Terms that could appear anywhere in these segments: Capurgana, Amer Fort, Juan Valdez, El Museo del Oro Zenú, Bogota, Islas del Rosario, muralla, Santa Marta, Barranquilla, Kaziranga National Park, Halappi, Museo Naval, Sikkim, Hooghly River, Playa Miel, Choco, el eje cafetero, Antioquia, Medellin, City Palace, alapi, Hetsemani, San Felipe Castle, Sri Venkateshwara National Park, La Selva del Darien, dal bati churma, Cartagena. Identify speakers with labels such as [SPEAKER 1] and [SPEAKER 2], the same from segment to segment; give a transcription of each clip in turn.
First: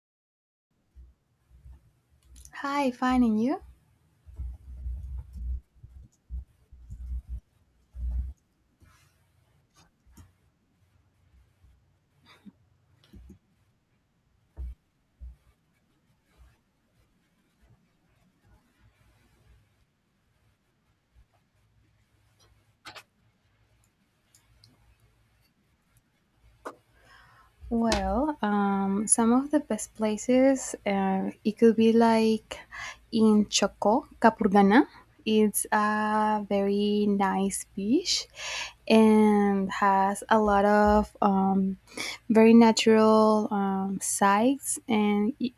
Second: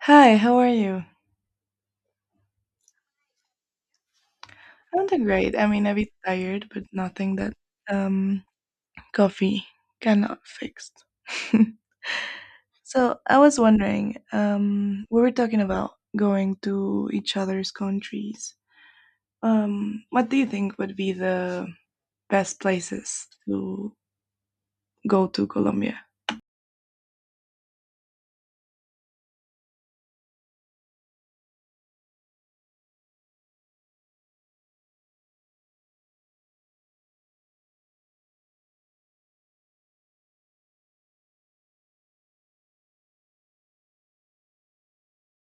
[SPEAKER 1] Hi, how are you?
[SPEAKER 2] Hi, fine finding you.
[SPEAKER 1] I'm doing great. I mean, a bit tired, but nothing that um coffee cannot fix. So I was wondering, we were talking about going to each other's countries. What do you think would be the best places to go to Colombia?
[SPEAKER 2] Well, some of the best places, it could be like in Choco, Capurgana. It's a very nice beach and has a lot of very natural sites.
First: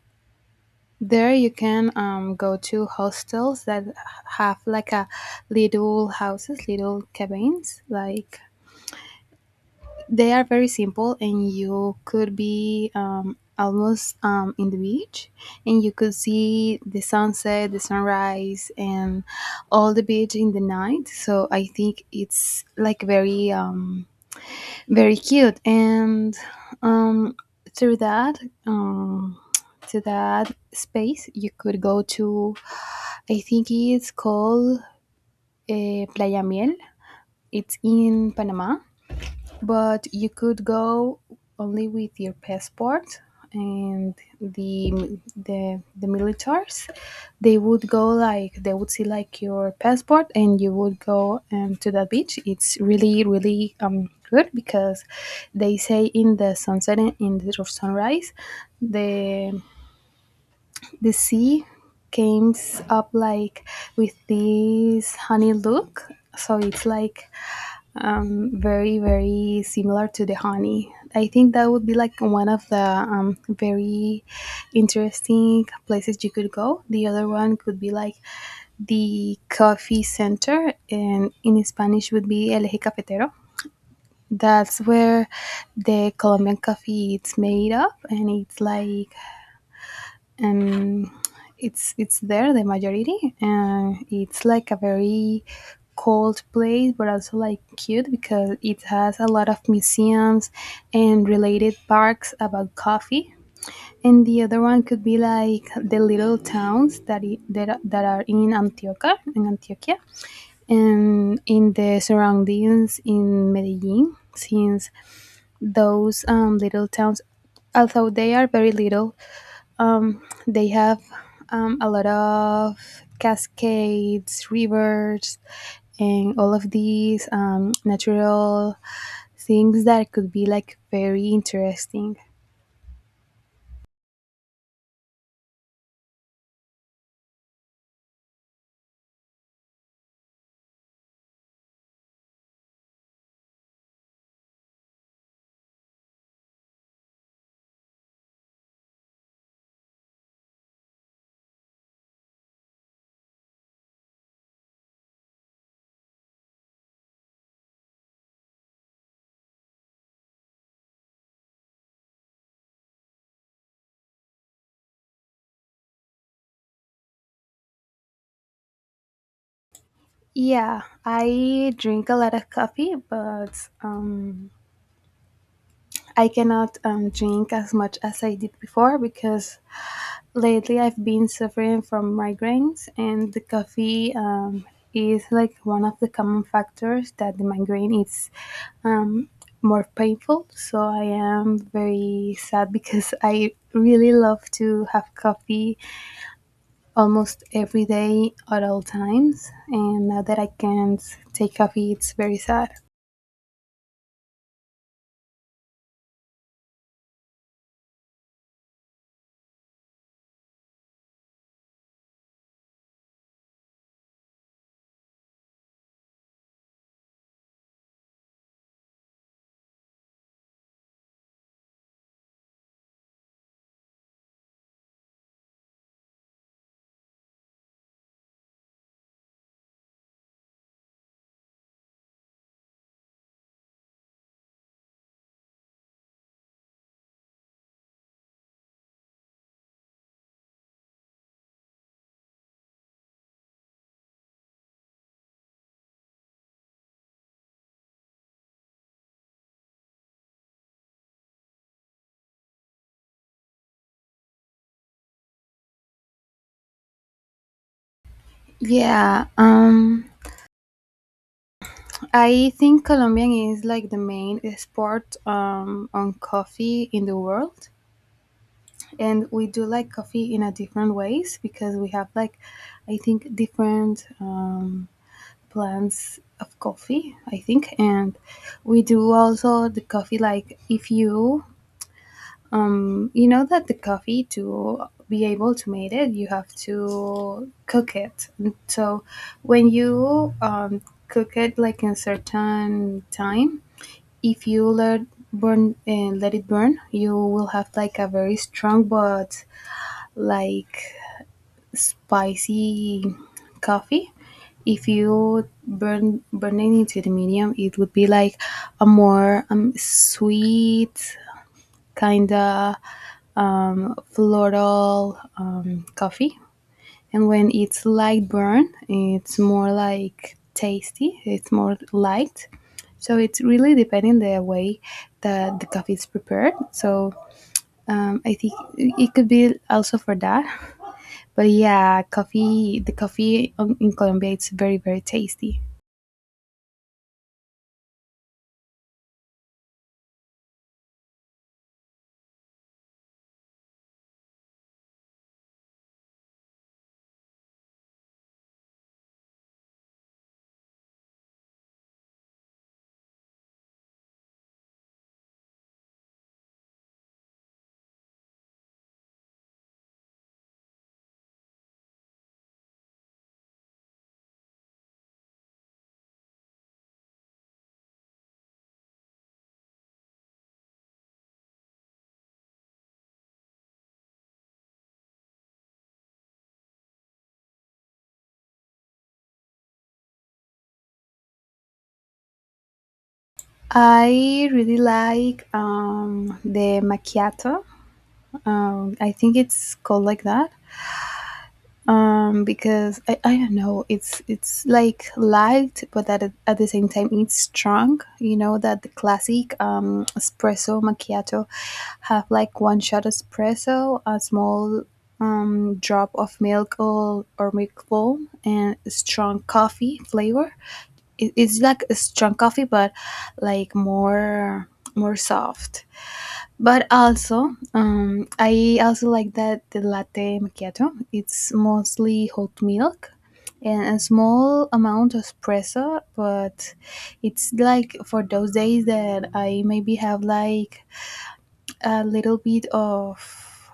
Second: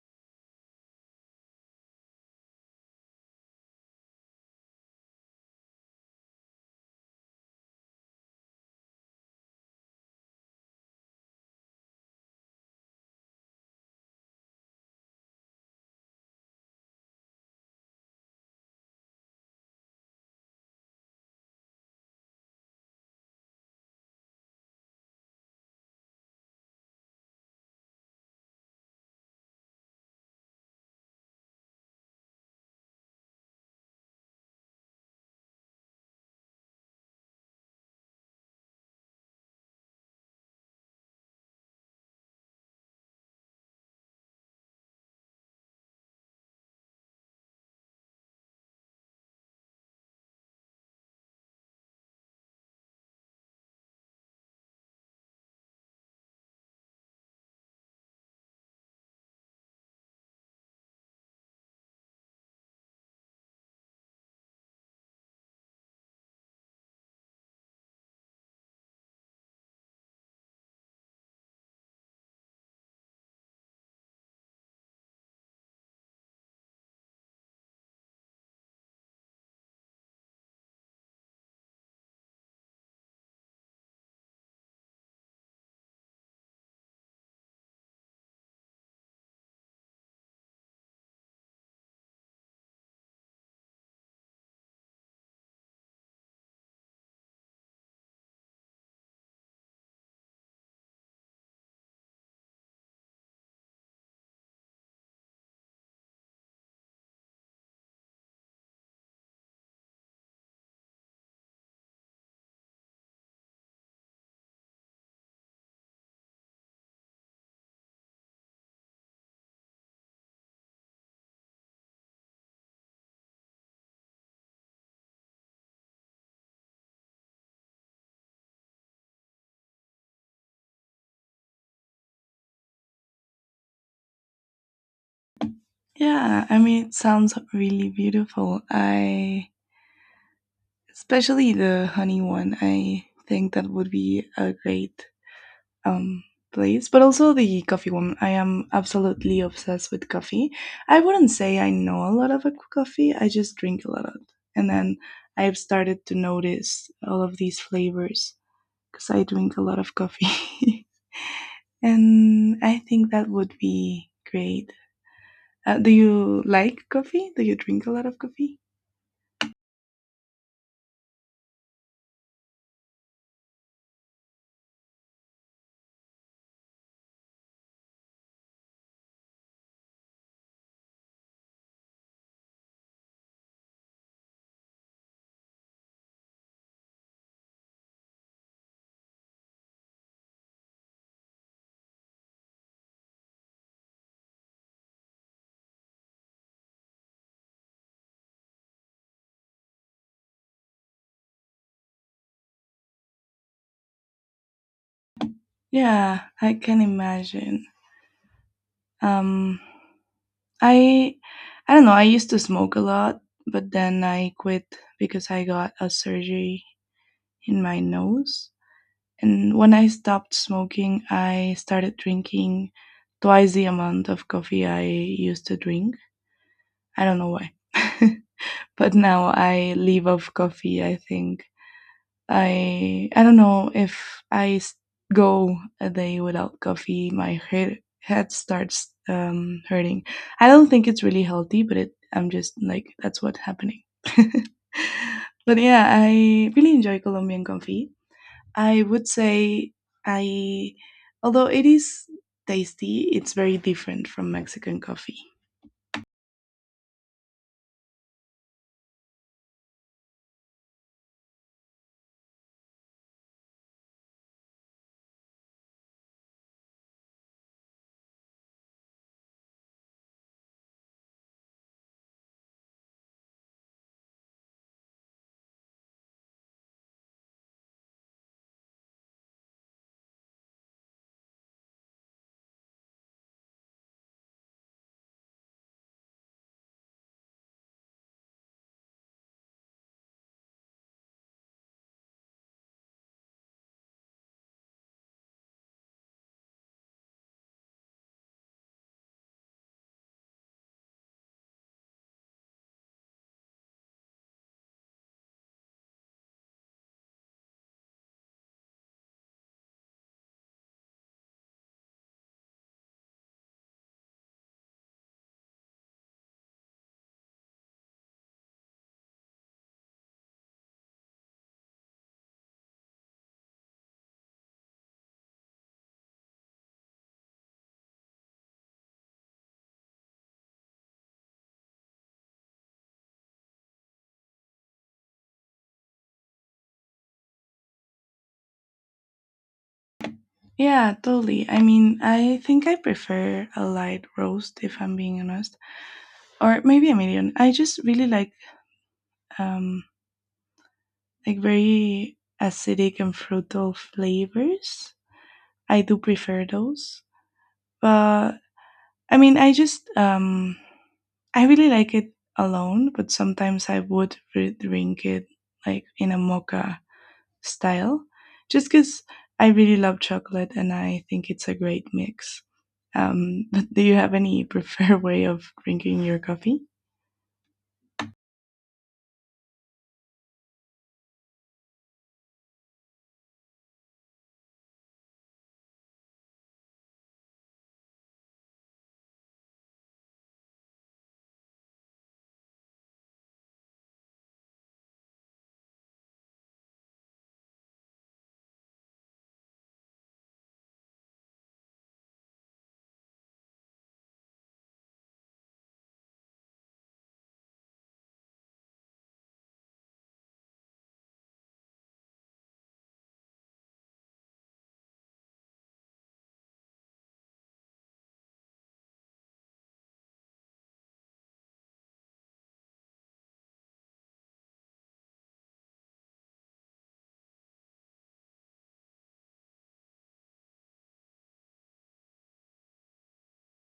[SPEAKER 2] There you can go to hostels that have like a little houses, little cabins, like they are very simple, and you could be almost in the beach, and you could see the sunset, the sunrise, and all the beach in the night. So I think it's like very, very cute. And um, through that, um, to that space, you could go to. I think it's called Playa Miel. It's in Panama, but you could go only with your passport, and the militars, they would go like they would see like your passport, and you would go to that beach. It's really really good because they say in the sunset and in the sunrise the the sea comes up like with this honey look. So it's like very very similar to the honey. I think that would be like one of the very interesting places you could go. The other one could be like the coffee center, and in Spanish would be el eje cafetero. That's where the Colombian coffee it's made of, and it's like um, it's there the majority, and it's like a very cold place but also like cute because it has a lot of museums and related parks about coffee. And the other one could be like the little towns that are in Antioquia and in the surroundings in Medellin, since those little towns, although they are very little, um, they have a lot of cascades, rivers, and all of these natural things that could be like very interesting.
[SPEAKER 1] Yeah, I mean, it sounds really beautiful. I especially the honey one. I think that would be a great um, place, but also the coffee woman. I am absolutely obsessed with coffee. I wouldn't say I know a lot of coffee, I just drink a lot of it. And then I've started to notice all of these flavors because I drink a lot of coffee. And I think that would be great. Do you like coffee? Do you drink a lot of coffee?
[SPEAKER 2] Yeah, I drink a lot of coffee, but I cannot drink as much as I did before because lately, I've been suffering from migraines, and the coffee is like one of the common factors that the migraine is um, more painful. So I am very sad because I really love to have coffee almost every day at all times, and now that I can't take coffee, it's very sad.
[SPEAKER 1] Yeah, I can imagine. Um, I I don't know. I used to smoke a lot, but then I quit because I got a surgery in my nose. And when I stopped smoking, I started drinking twice the amount of coffee I used to drink. I don't know why. But now I live off coffee, I think. I don't know if go a day without coffee, my head starts hurting. I don't think it's really healthy, but it I'm just like that's what's happening. But yeah, I really enjoy Colombian coffee. I would say I, although it is tasty, it's very different from Mexican coffee.
[SPEAKER 2] Yeah, I think Colombian is like the main export on coffee in the world. And we do like coffee in a different ways because we have like I think different plants of coffee I think. And we do also the coffee like if you you know that the coffee to be able to make it you have to cook it. And so when you cook it like in certain time, if you let burn and let it burn, you will have like a very strong but like spicy coffee. If you burning it to the medium, it would be like a more sweet kind of floral coffee. And when it's light burn, it's more like tasty. It's more light. So it's really depending the way that the coffee is prepared. So I think it could be also for that. But yeah, coffee, the coffee in Colombia, it's very, very tasty.
[SPEAKER 1] Yeah, totally. I mean, I think I prefer a light roast if I'm being honest, or maybe a medium. I just really um, like very acidic and fruital flavors. I do prefer those. But I mean, I really like it alone, but sometimes I would drink it like in a mocha style, just because I really love chocolate and I think it's a great mix. But do you have any preferred way of drinking your coffee?
[SPEAKER 2] I really like the macchiato. I think it's called like that because I don't know. It's like light, but at the same time, it's strong. You know that the classic espresso macchiato have like one shot espresso, a small drop of milk or milk foam, and strong coffee flavor. It's like a strong coffee but like more soft. But also I also like that the latte macchiato it's mostly hot milk and a small amount of espresso, but it's like for those days that I maybe have like a little bit of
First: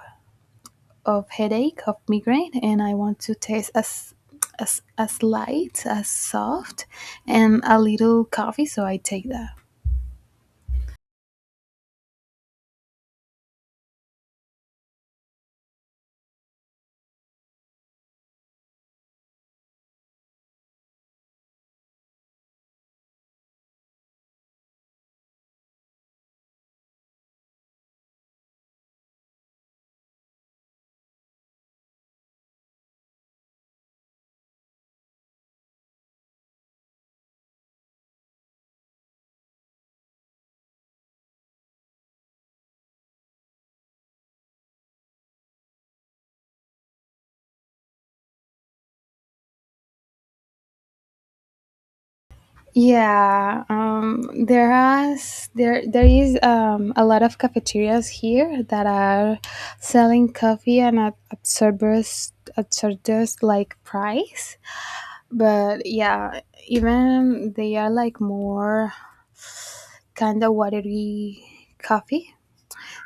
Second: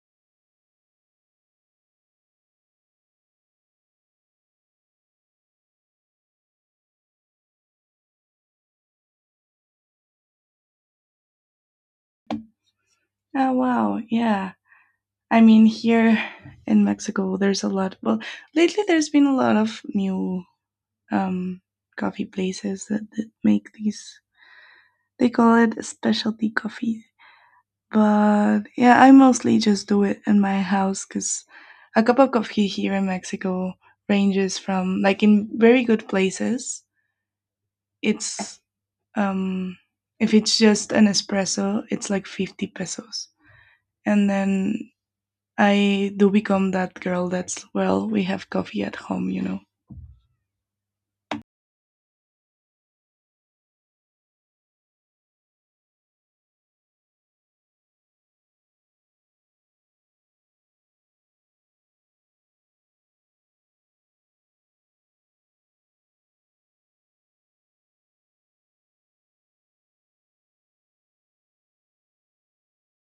[SPEAKER 2] of headache of migraine, and I want to taste as light as soft and a little coffee, so I take that.
[SPEAKER 1] Oh, wow, yeah. I mean, here in Mexico, there's a lot. Well, lately there's been a lot of new um, coffee places that make these. They call it specialty coffee. But yeah, I mostly just do it in my house because a cup of coffee here in Mexico ranges from, like, in very good places, it's, um, if it's just an espresso, it's like 50 pesos. And then I do become that girl that's, well, we have coffee at home, you know.
[SPEAKER 2] Yeah. Has there is a lot of cafeterias here that are selling coffee, and at absorbers like price, but yeah, even they are like more kind of watery coffee.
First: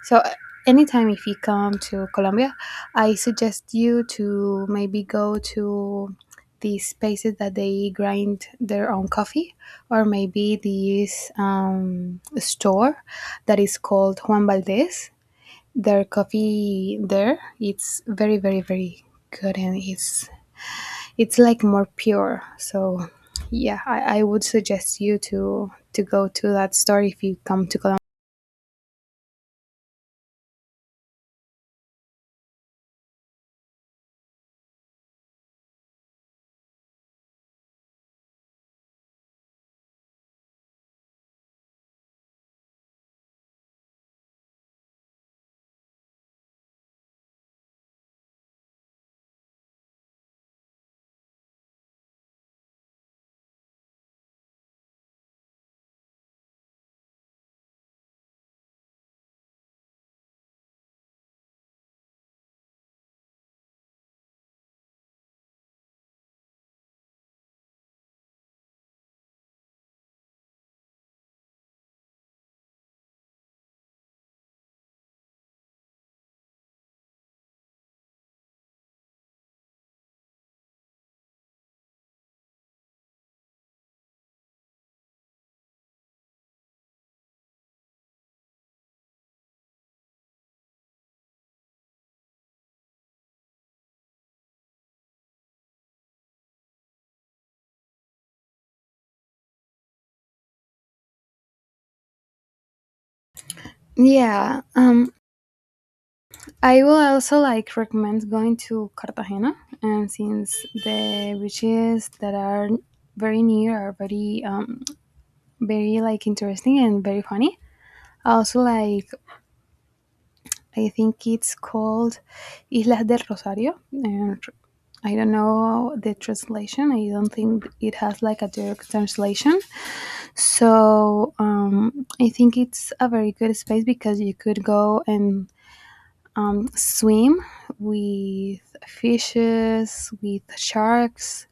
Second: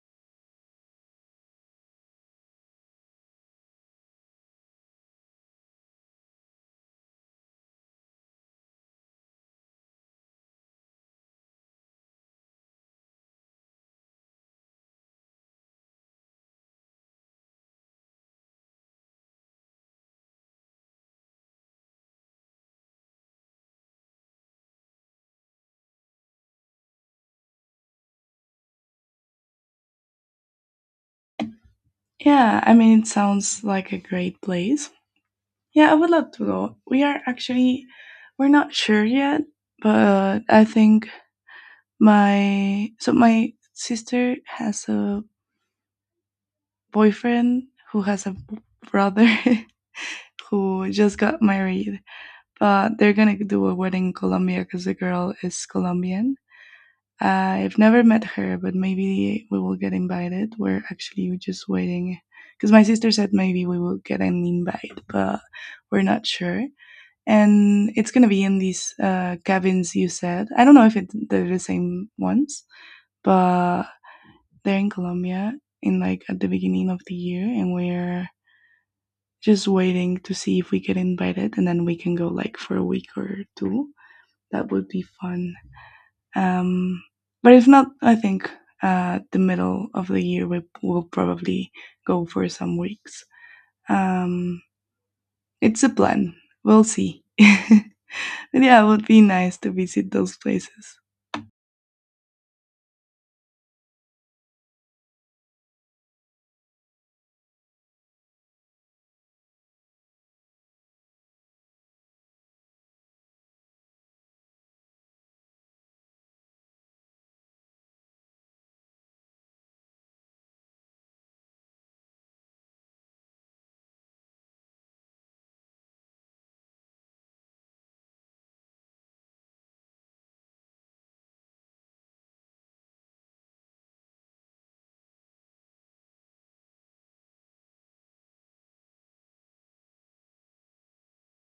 [SPEAKER 2] So anytime if you come to Colombia, I suggest you to maybe go to these places that they grind their own coffee, or maybe this store that is called Juan Valdez. Their coffee there, it's very, very, very good, and it's like more pure. So yeah, I would suggest you to go to that store if you come to Colombia.
[SPEAKER 1] Yeah, I mean, it sounds like a great place. Yeah, I would love to go. We are actually, we're not sure yet, but I think so my sister has a boyfriend who has a brother who just got married, but they're gonna do a wedding in Colombia because the girl is Colombian. I've never met her, but maybe we will get invited. We're actually just waiting because my sister said maybe we will get an invite, but we're not sure. And it's gonna be in these cabins you said. I don't know if it, they're the same ones, but they're in Colombia in like at the beginning of the year, and we're just waiting to see if we get invited and then we can go like for a week or two. That would be fun. um but if not, I think the middle of the year we will probably go for some weeks. um it's a plan. We'll see. But yeah, it would be nice to visit those places.
[SPEAKER 2] Yeah, I will also like recommend going to Cartagena, and since the beaches that are very near are very, very like interesting and very funny. I also like I think it's called Islas del Rosario, and I don't know the translation. I don't think it has like a direct translation. So I think it's a very good space because you could go and swim with fishes, with sharks,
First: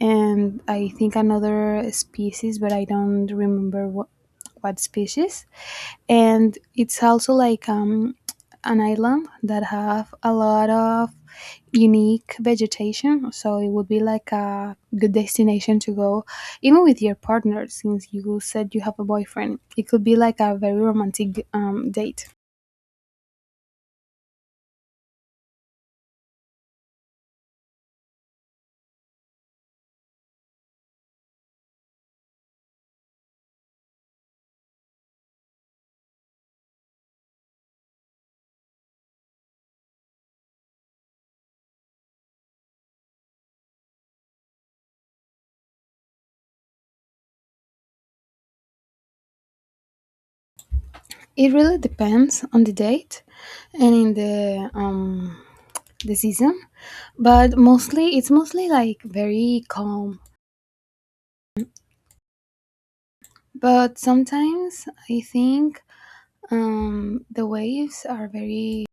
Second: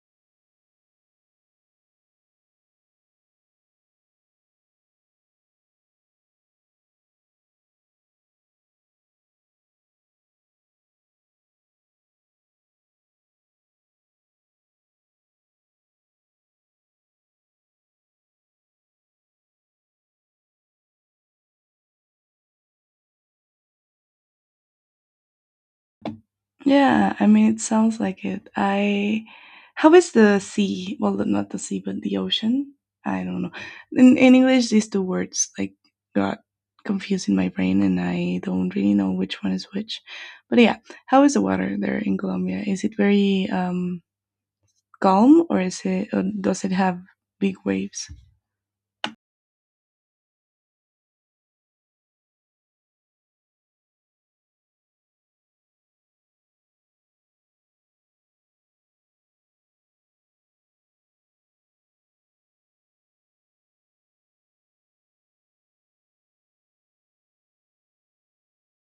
[SPEAKER 2] and I think another species, but I don't remember what species. And it's also like an island that have a lot of unique vegetation, so it would be like a good destination to go, even with your partner, since you said you have a boyfriend. It could be like a very romantic date.
[SPEAKER 1] Yeah, I mean, it sounds like it. How is the sea? Well, not the sea, but the ocean. I don't know. In English, these two words like got confused in my brain, and I don't really know which one is which. But yeah, how is the water there in Colombia? Is it very calm, or is it? Or does it have big waves?
[SPEAKER 2] It really depends on the date and in the season, but mostly it's mostly like very calm. But sometimes I think the waves are very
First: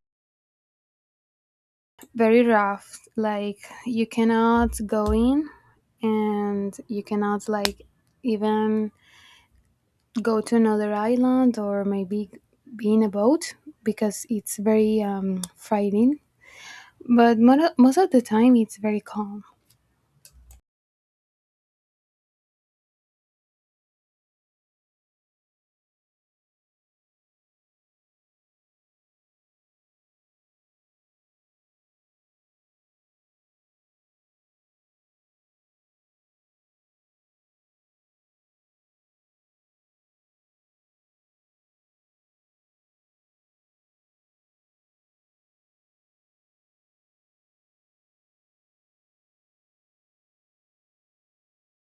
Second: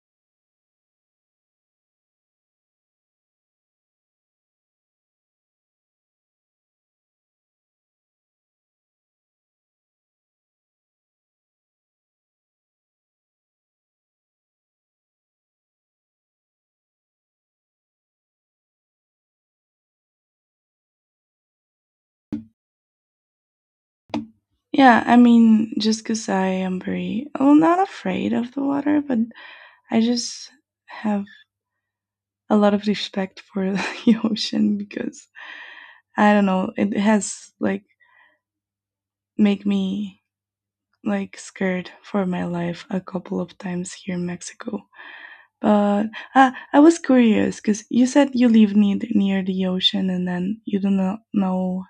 [SPEAKER 2] very rough. Like you cannot go in, and you cannot like even go to another island or maybe be in a boat because it's very frightening. But most of the time it's very calm.
[SPEAKER 1] Yeah, I mean, just because I am very, well, not afraid of the water, but I just have a lot of respect for the ocean because I don't know, it has like make me like scared for my life a couple of times here in Mexico. But I was curious because you said you live near the ocean and then you do not know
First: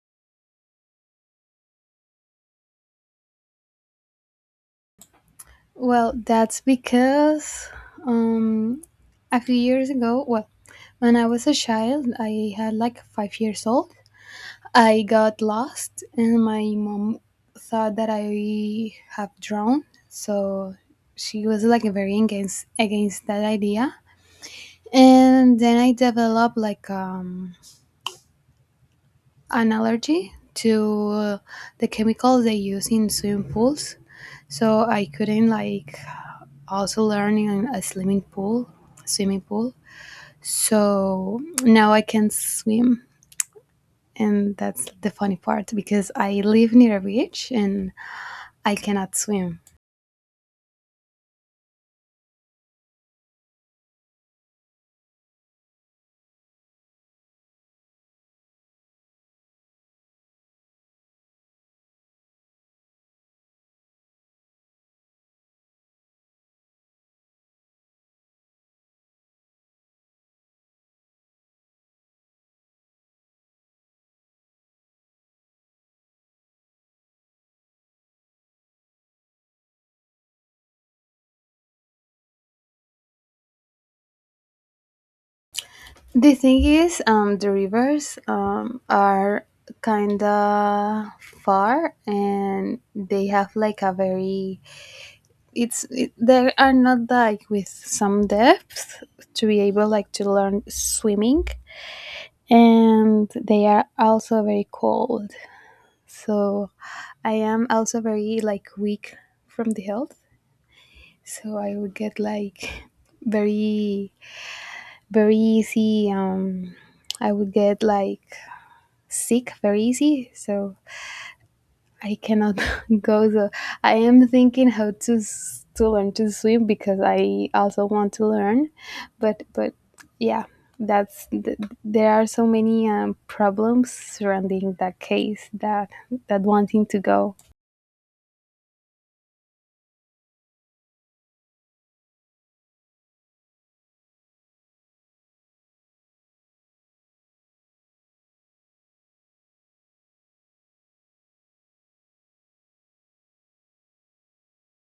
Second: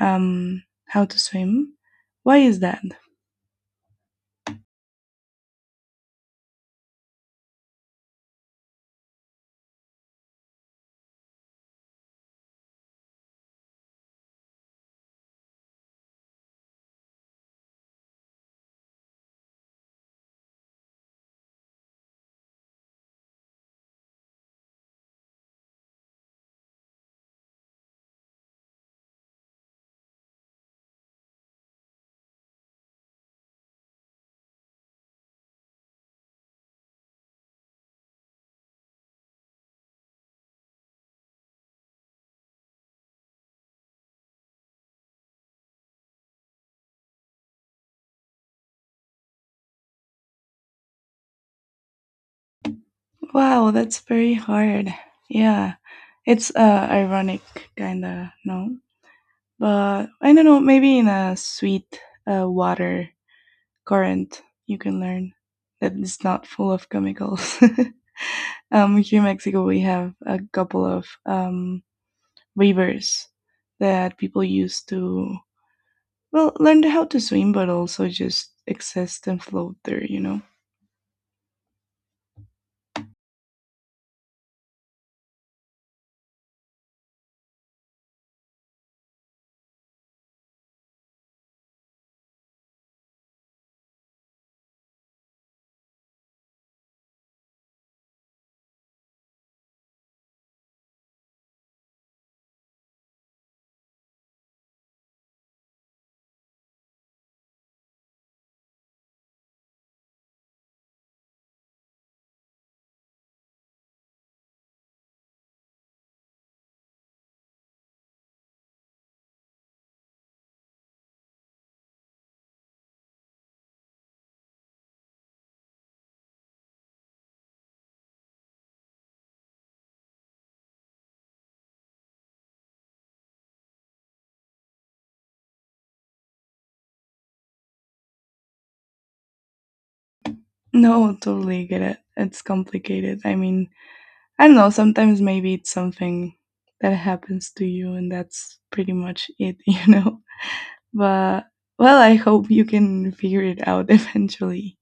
[SPEAKER 1] um how to swim. Why is that?
[SPEAKER 2] Well, that's because um, a few years ago, well, when I was a child, I had like 5 years old. I got lost, and my mom thought that I have drowned. So she was like very against that idea. And then I developed like an allergy to the chemicals they use in swimming pools. So I couldn't like also learning in a swimming pool. So now I can swim, and that's the funny part because I live near a beach and I cannot swim.
[SPEAKER 1] Wow, that's very hard. Yeah, it's ironic kinda no, but I don't know. Maybe in a sweet water current you can learn that is not full of chemicals. Here in Mexico, we have a couple of rivers that people use to well learn how to swim, but also just exist and float there. You know.
[SPEAKER 2] The thing is, the rivers are kinda far, and they have like a very they are not like with some depth to be able like to learn swimming, and they are also very cold, so I am also very like weak from the health. So I would get like very very easy. I would get like sick very easy. So I cannot go. So I am thinking how to learn to swim because I also want to learn. But yeah, that's th- there are so many problems surrounding that case that wanting to go.
[SPEAKER 1] No, totally get it. It's complicated. I mean, I don't know. Sometimes maybe it's something that happens to you, and that's pretty much it, you know? But, well, I hope you can figure it out eventually.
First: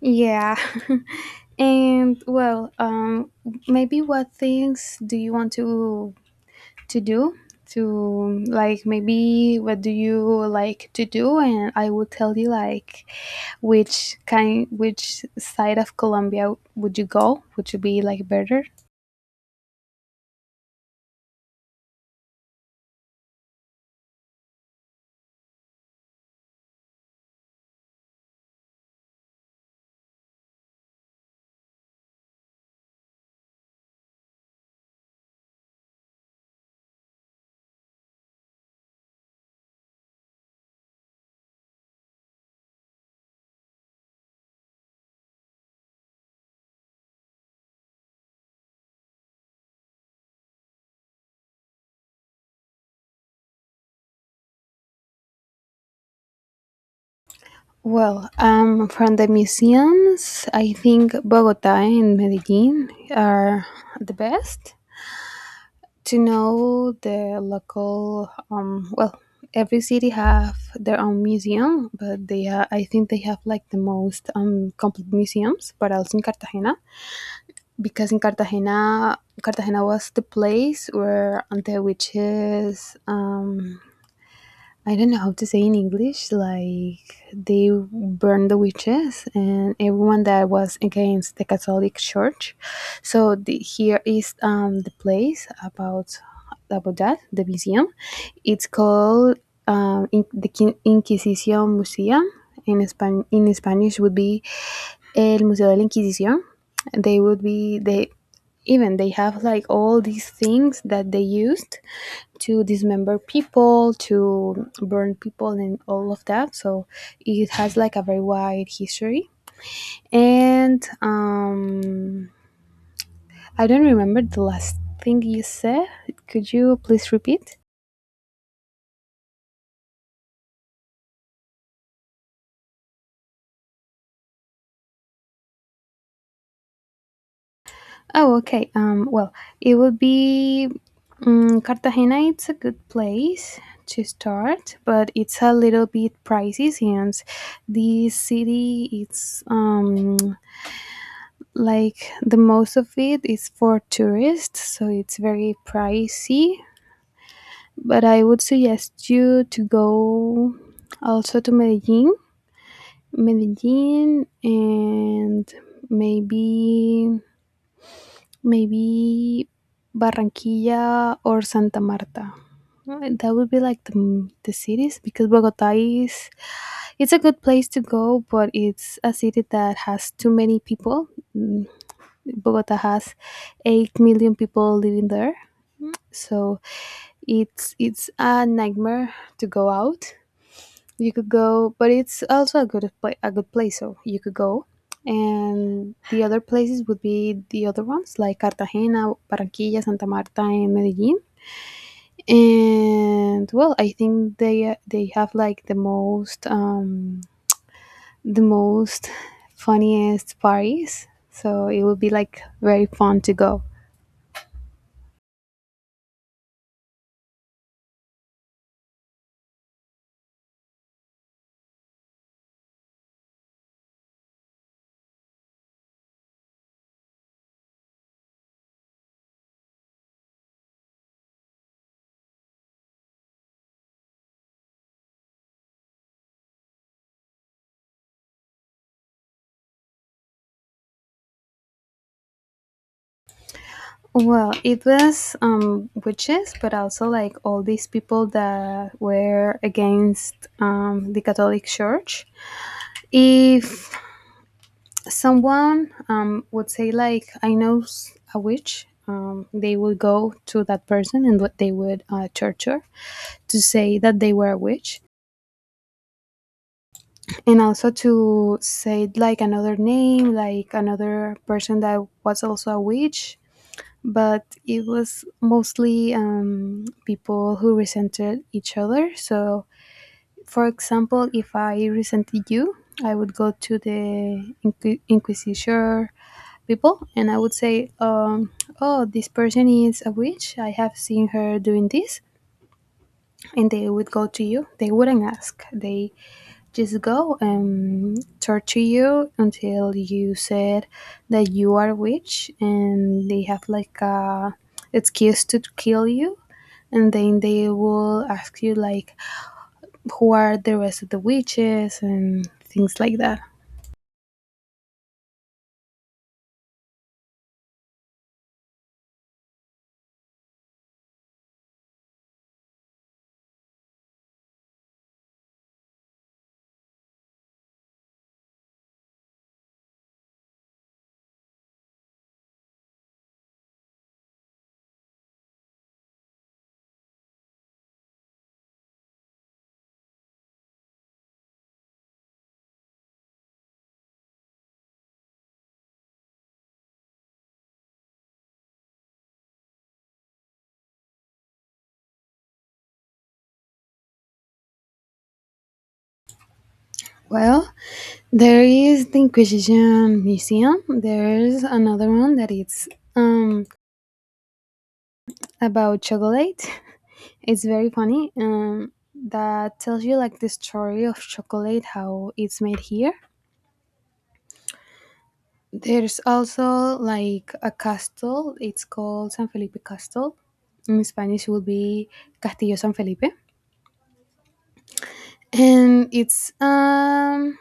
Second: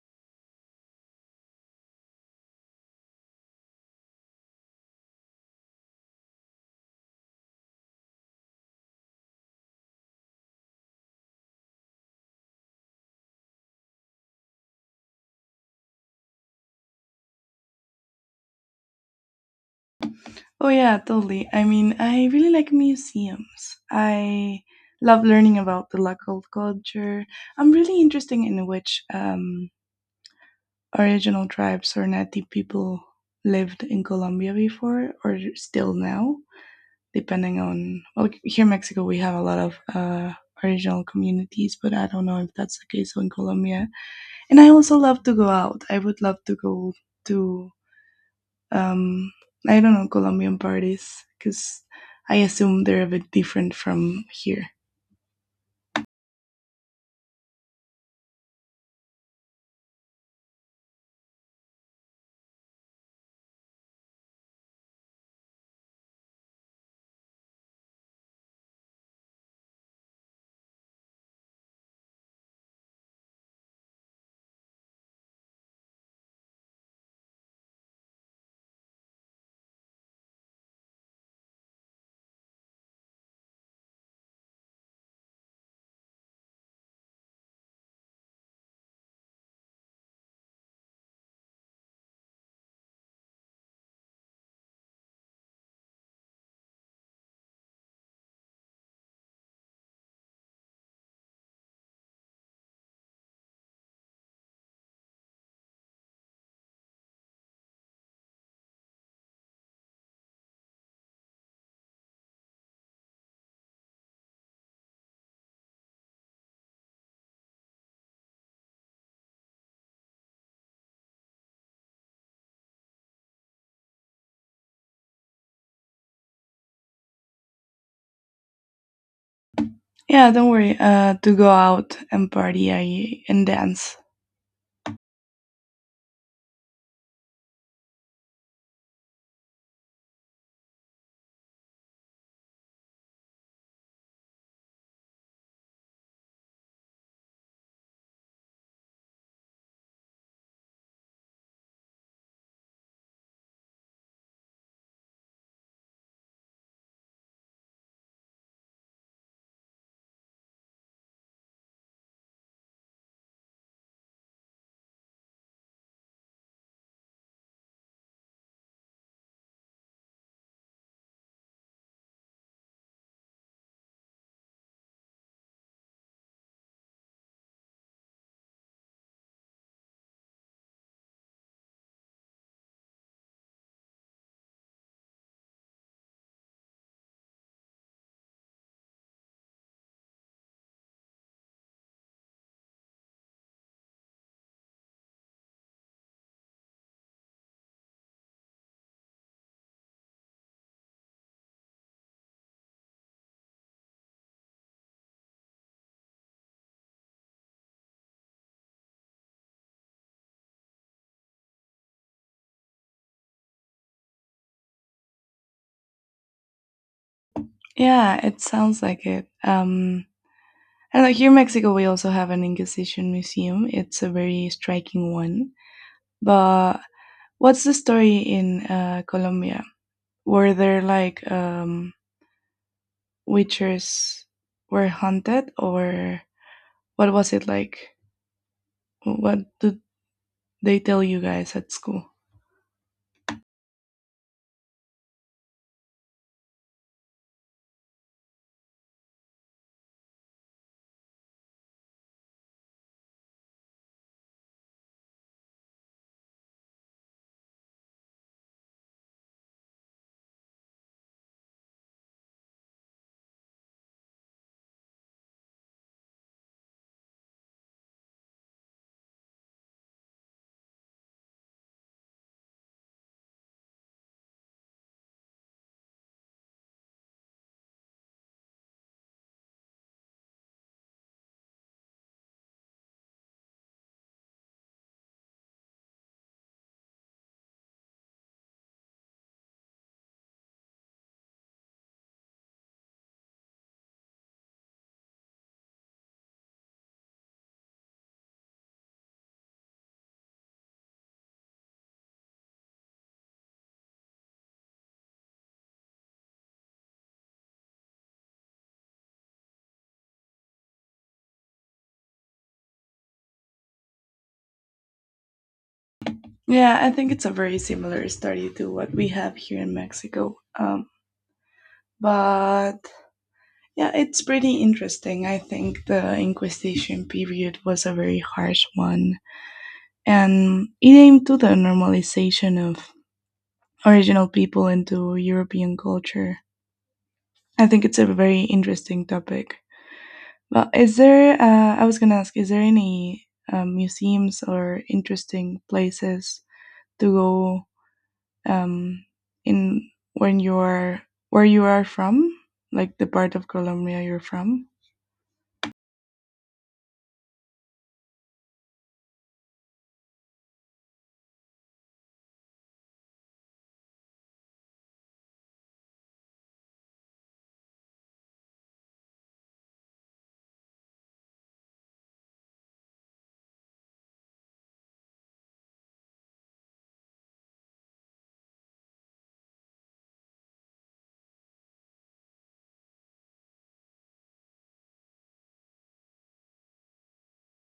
[SPEAKER 2] Yeah. And, well, maybe what things do you want to do? To like maybe what do you like to do, and I will tell you like which side of Colombia would you go? Would you be like better?
[SPEAKER 1] Oh yeah, totally. I mean, I really like museums. I love learning about the local culture. I'm really interested in which original tribes or native people lived in Colombia before or still now, depending on. Well, here in Mexico, we have a lot of original communities, but I don't know if that's the case in Colombia. And I also love to go out. I would love to go to um, I don't know Colombian parties because I assume they're a bit different from here.
[SPEAKER 2] Well, from the museums, I think Bogota and Medellin are the best to know the local. Well, every city have their own museum, but I think they have like the most complete museums, but also in Cartagena, because in cartagena Cartagena was the place where the witches, I don't know how to say in English, like they burned the witches and everyone that was against the Catholic Church. So the, here is the place about that, the museum. It's called in, the Inquisition Museum. In Spanish would be El Museo de la Inquisición. They would be they even they have like all these things that they used to dismember people, to burn people, and all of that. So it has like a very wide history. And I don't remember the last thing you said. Could you please repeat?
[SPEAKER 1] Yeah, don't worry. To go out and party and dance.
[SPEAKER 2] Oh, okay. Well, it would be Cartagena. It's a good place to start, but it's a little bit pricey since the city it's like the most of it is for tourists, so it's very pricey, but I would suggest you to go also to Medellin and maybe maybe Barranquilla or Santa Marta. Right, that would be like the cities because bogota is it's a good place to go, but it's a city that has too many people. Mm, Bogota has 8 million people living there. So it's a nightmare to go out. You could go, but it's also a a good place, so you could go. And the other places would be the other ones like Cartagena, Barranquilla, Santa Marta, and Medellin. And, well, I think they have like the most funniest parties. So it would be like very fun to go.
[SPEAKER 1] Yeah, it sounds like it. I don't know. Here in Mexico, we also have an Inquisition museum. It's a very striking one. But what's the story in Colombia? Were there like witches were hunted, or what was it like? What do they tell you guys at school.
[SPEAKER 2] Well, it was witches, but also like all these people that were against the Catholic Church. If someone would say like, "I know a witch," they would go to that person and what they would torture to say that they were a witch, and also to say like another name, like another person that was also a witch, but it was mostly people who resented each other. So, for example, if I resented you, I would go to the Inquisitor people and I would say, oh, this person is a witch. I have seen her doing this. And they would go to you. They wouldn't ask. They just go and torture you until you said that you are a witch and they have like a excuse to kill you, and then they will ask you like who are the rest of the witches and things like that.
[SPEAKER 1] Yeah, I think it's a very similar study to what we have here in Mexico. But yeah, it's pretty interesting. I think the Inquisition period was a very harsh one, and it aimed to the normalization of original people into European culture. I think it's a very interesting topic. Well, is there? I was gonna ask, is there any museums or interesting places to go um in when you're where you are from, like the part of Colombia you're from?
[SPEAKER 2] Well, there is the inquisition museum. There's another one that it's um about chocolate. It's very funny, that tells you like the story of chocolate, how it's made here. There's also like a castle. It's called San Felipe Castle. In Spanish, it will be Castillo San Felipe, and it's um,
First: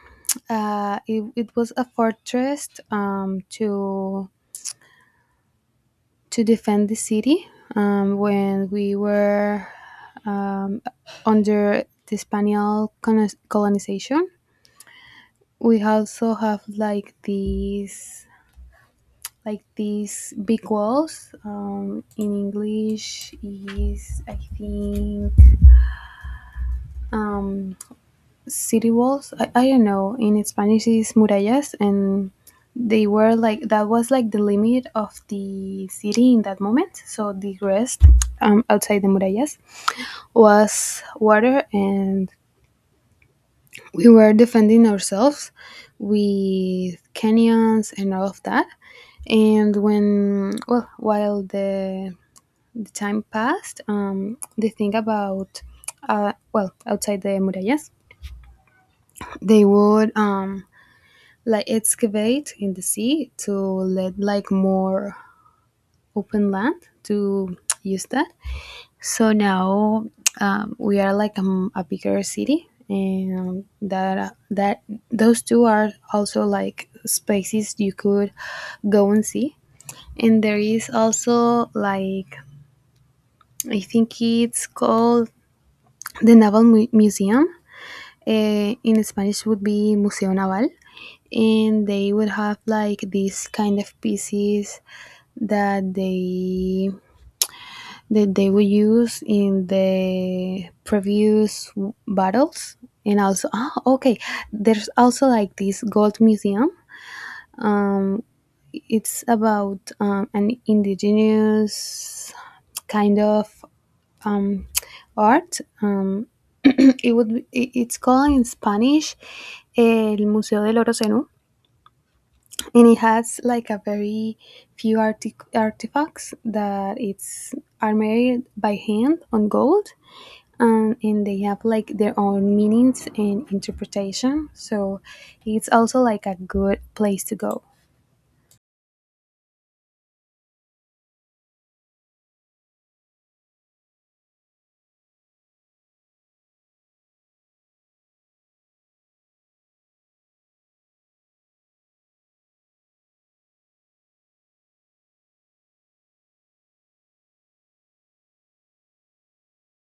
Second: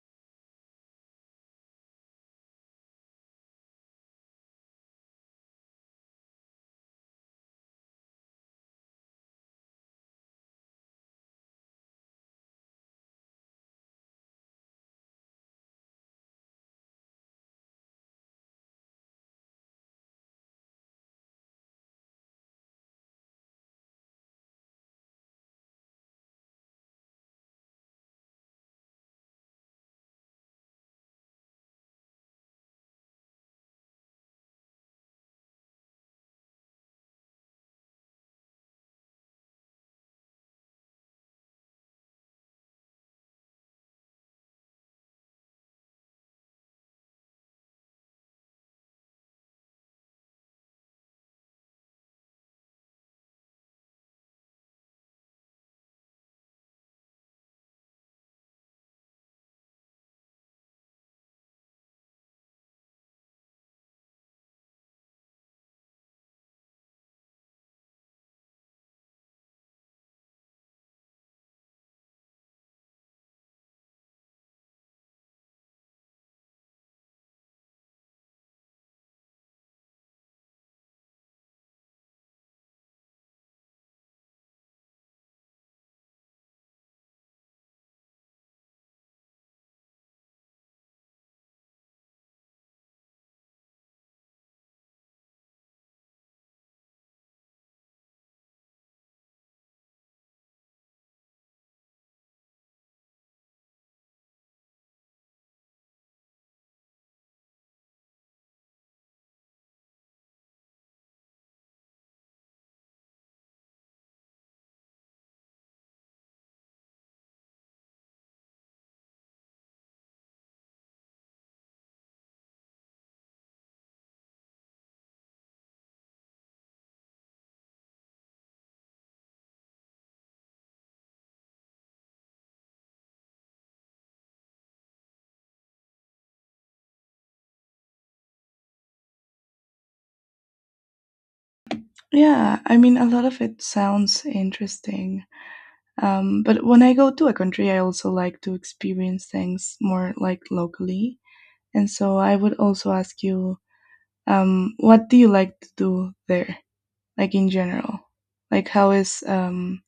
[SPEAKER 2] uh, it, it was a fortress to defend the city when we were um under the Spanish colonization. We also have like these big walls. In English is, I think, um, city walls. I don't know, in Spanish is murallas, and they were like, that was like the limit of the city in that moment, so the rest, outside the murallas, was water, and we were defending ourselves with canyons and all of that. And when, well, while the time passed, the thing about, well, outside the murallas, they would, like excavate in the sea to let like more open land to use that. So now, we are like a bigger city, and that those two are also like spaces you could go and see. And there is also like, I think it's called The Museum, eh, in Spanish would be Museo Naval, and they would have like these kind of pieces that they that they would use in the previous battles. And also, ah, okay, there's also like this gold museum. Um, it's about an indigenous kind of art. It would be, it's called in Spanish El Museo del Oro Zenú, and it has like a very few artifacts that it's are made by hand on gold, and they have like their own meanings and interpretation. So it's also like a good place to go.
[SPEAKER 1] Yeah, I mean a lot of it sounds interesting. But when I go to a country I also like to experience things more like locally, and so I would also ask you, what do you like to do there, like in general, like how is,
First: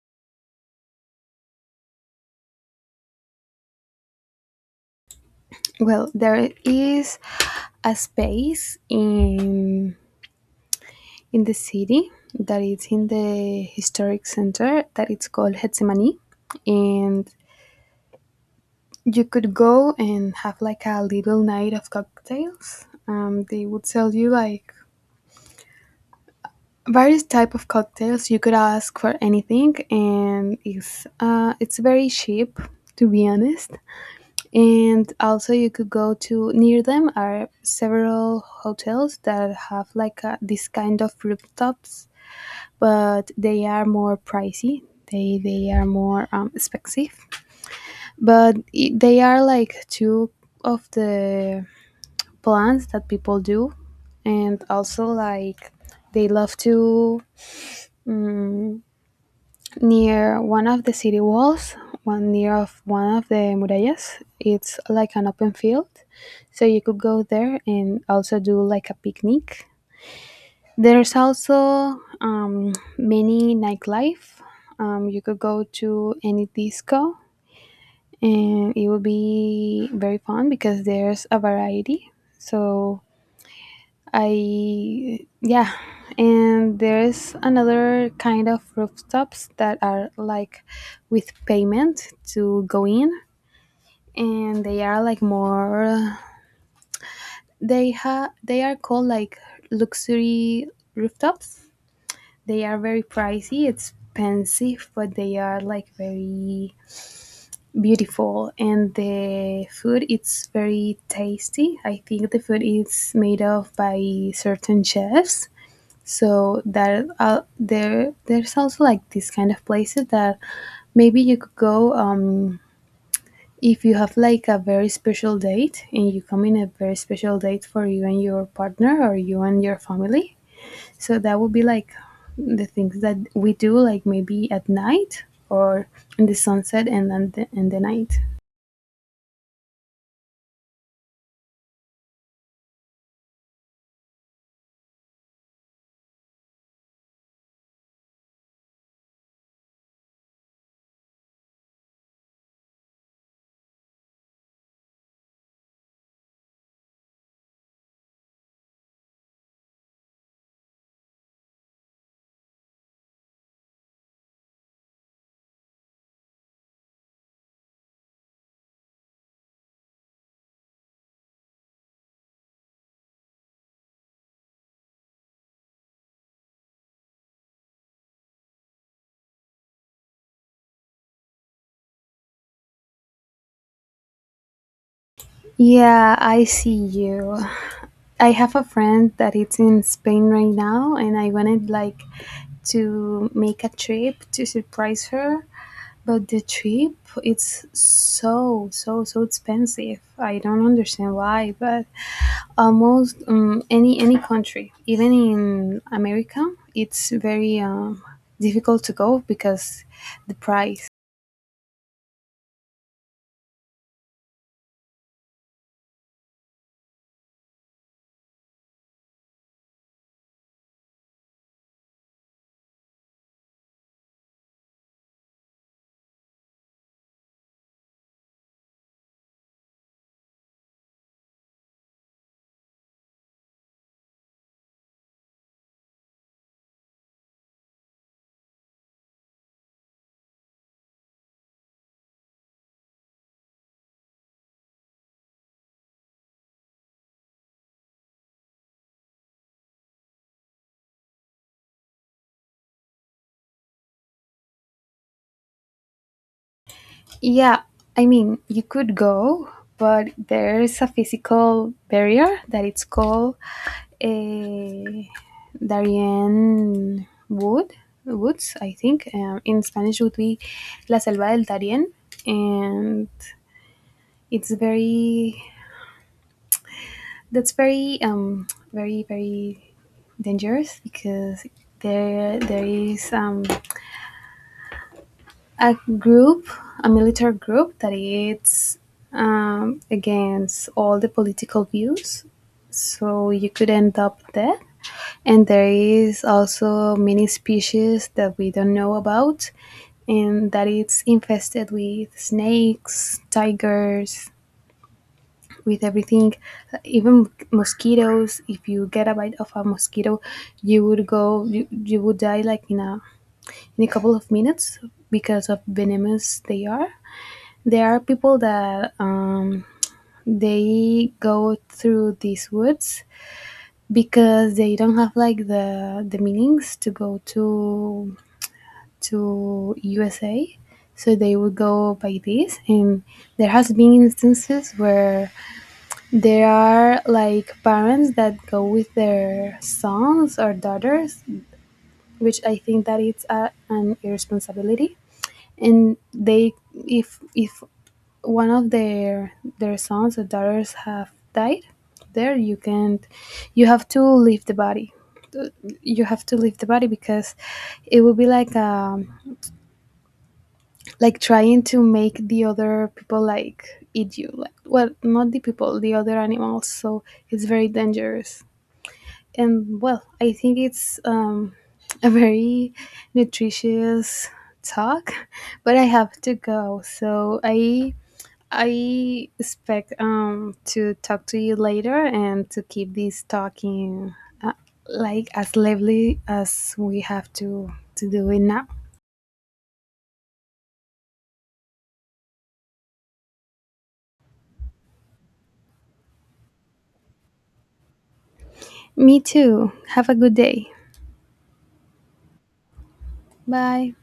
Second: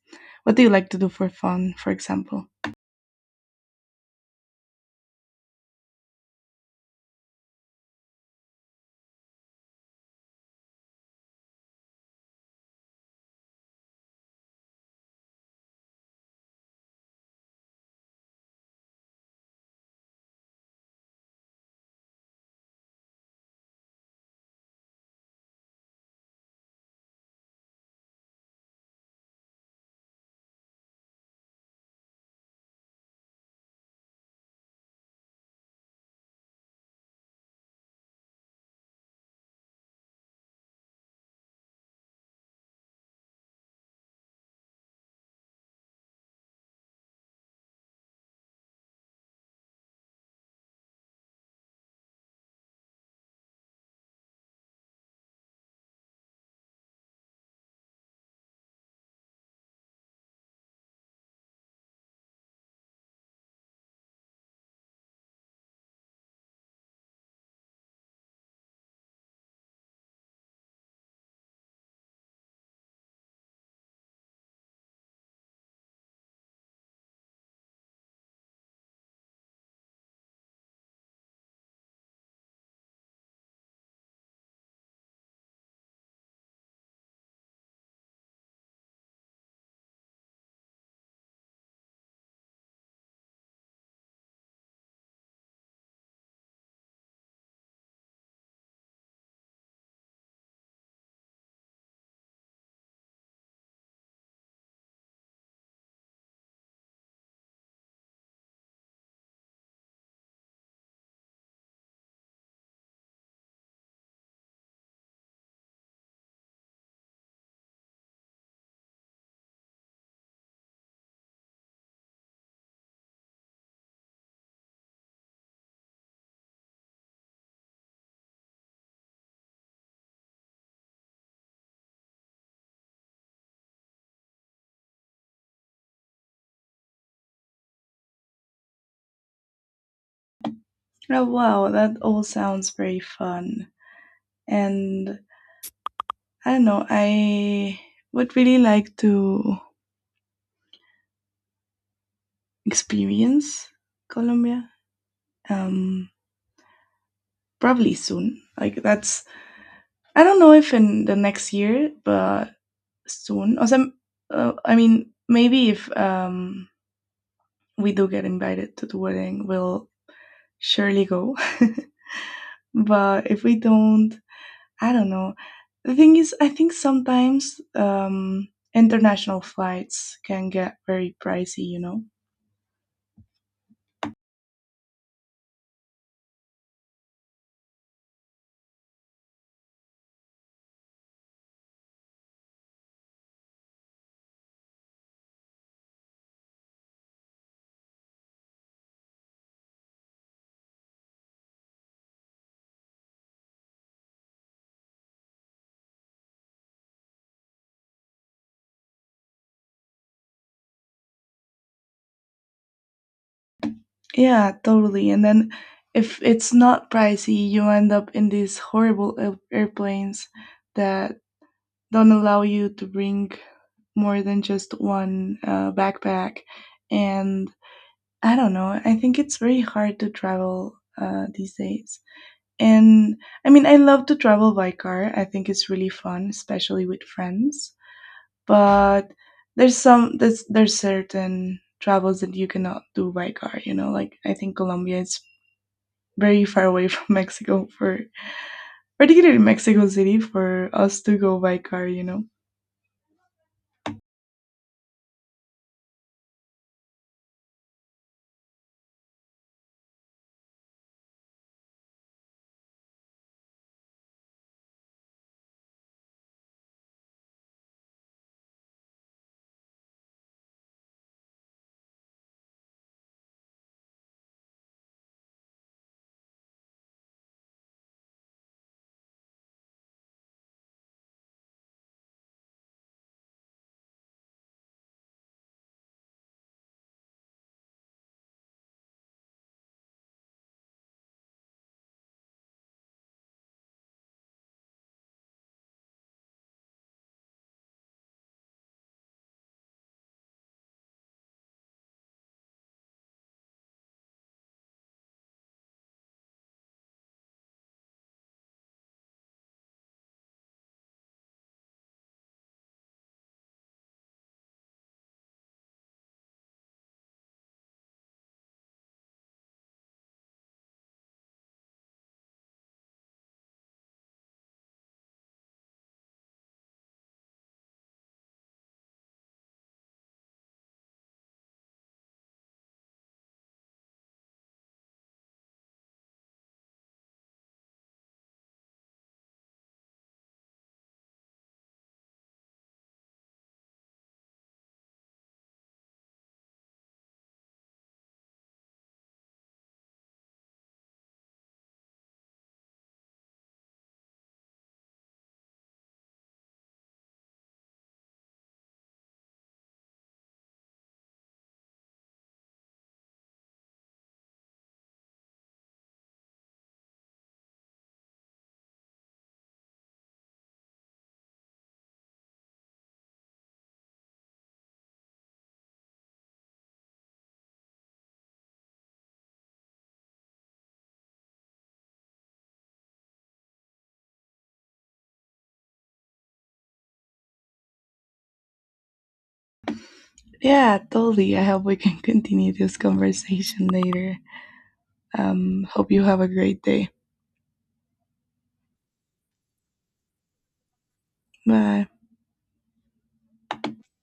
[SPEAKER 1] what do you like to do for fun, for example?
[SPEAKER 2] Well, there is a space in the city that is in the historic center that it's called Hetsemani, and you could go and have like a little night of cocktails. They would sell you like various type of cocktails. You could ask for anything, and it's very cheap, to be honest. And also, you could go to near them are several hotels that have like a, this kind of rooftops, but they are more pricey. They are more expensive, but they are like two of the plans that people do. And also like, they love to, mm, near one of the city walls, one near of one of the murallas, it's like an open field, so you could go there and also do like a picnic. There's also, many nightlife, you could go to any disco, and it would be very fun because there's a variety. So I, yeah, and there is another kind of rooftops that are like with payment to go in, and they are like more, they are called like luxury rooftops. They are very pricey, expensive, but they are like very beautiful, and the food it's very tasty. I think the food is made of by certain chefs. So that are there's also like this kind of places that maybe you could go, if you have like a very special date, and you come in a very special date for you and your partner or you and your family. So that would be like the things that we do, like maybe at night or in the sunset and then in the night.
[SPEAKER 1] Oh wow, that all sounds very fun. And I don't know. I would really like to experience Colombia. Um, probably soon. Like that's I don't know if in the next year, but soon. Or some, I mean, maybe if we do get invited to the wedding, we'll surely go. But if we don't, I don't know. The thing is, I think sometimes international flights can get very pricey. You know.
[SPEAKER 2] Yeah, I see you. I have a friend that it's in Spain right now, and I wanted like to make a trip to surprise her, but the trip it's so so so expensive. I don't understand why, but almost any country, even in America, it's very difficult to go because the price.
[SPEAKER 1] Yeah, totally. And then if it's not pricey, you end up in these horrible airplanes that don't allow you to bring more than just one backpack. And I don't know, I think it's very hard to travel these days. And I mean, I love to travel by car. I think it's really fun, especially with friends. But there's some there's certain travels that you cannot do by car, you know, like I think Colombia is very far away from Mexico for particularly Mexico City for us to go by car, you know.
[SPEAKER 2] Yeah, I mean, you could go, but there's a physical barrier that it's called a Darien Wood, Woods, I think. In Spanish would be La Selva del Darien, and it's very, that's very very very dangerous, because there is a group, a military group that is against all the political views. So you could end up there. And there is also many species that we don't know about, and that it's infested with snakes, tigers, with everything, even mosquitoes. If you get a bite of a mosquito, you would go, you would die like in a couple of minutes because of venomous they are. There are people that they go through these woods because they don't have like the meanings to go to USA. So they would go by this, and there has been instances where there are like parents that go with their sons or daughters, which I think that it's a, an irresponsibility. And they, if one of their sons or daughters have died there, you can't, you have to leave the body. Uh, you have to leave the body because it would be like, like trying to make the other people like eat you, like, well, not the people, the other animals. So it's very dangerous. And well, I think it's a very nutritious talk but I have to go, so I expect to talk to you later and to keep this talking, uh, like as lively as we have to do it now.
[SPEAKER 1] Yeah, totally. I hope we can continue this conversation later. Hope you have a great day.
[SPEAKER 2] Me too. Have a good day.
[SPEAKER 1] Bye.
[SPEAKER 2] Bye.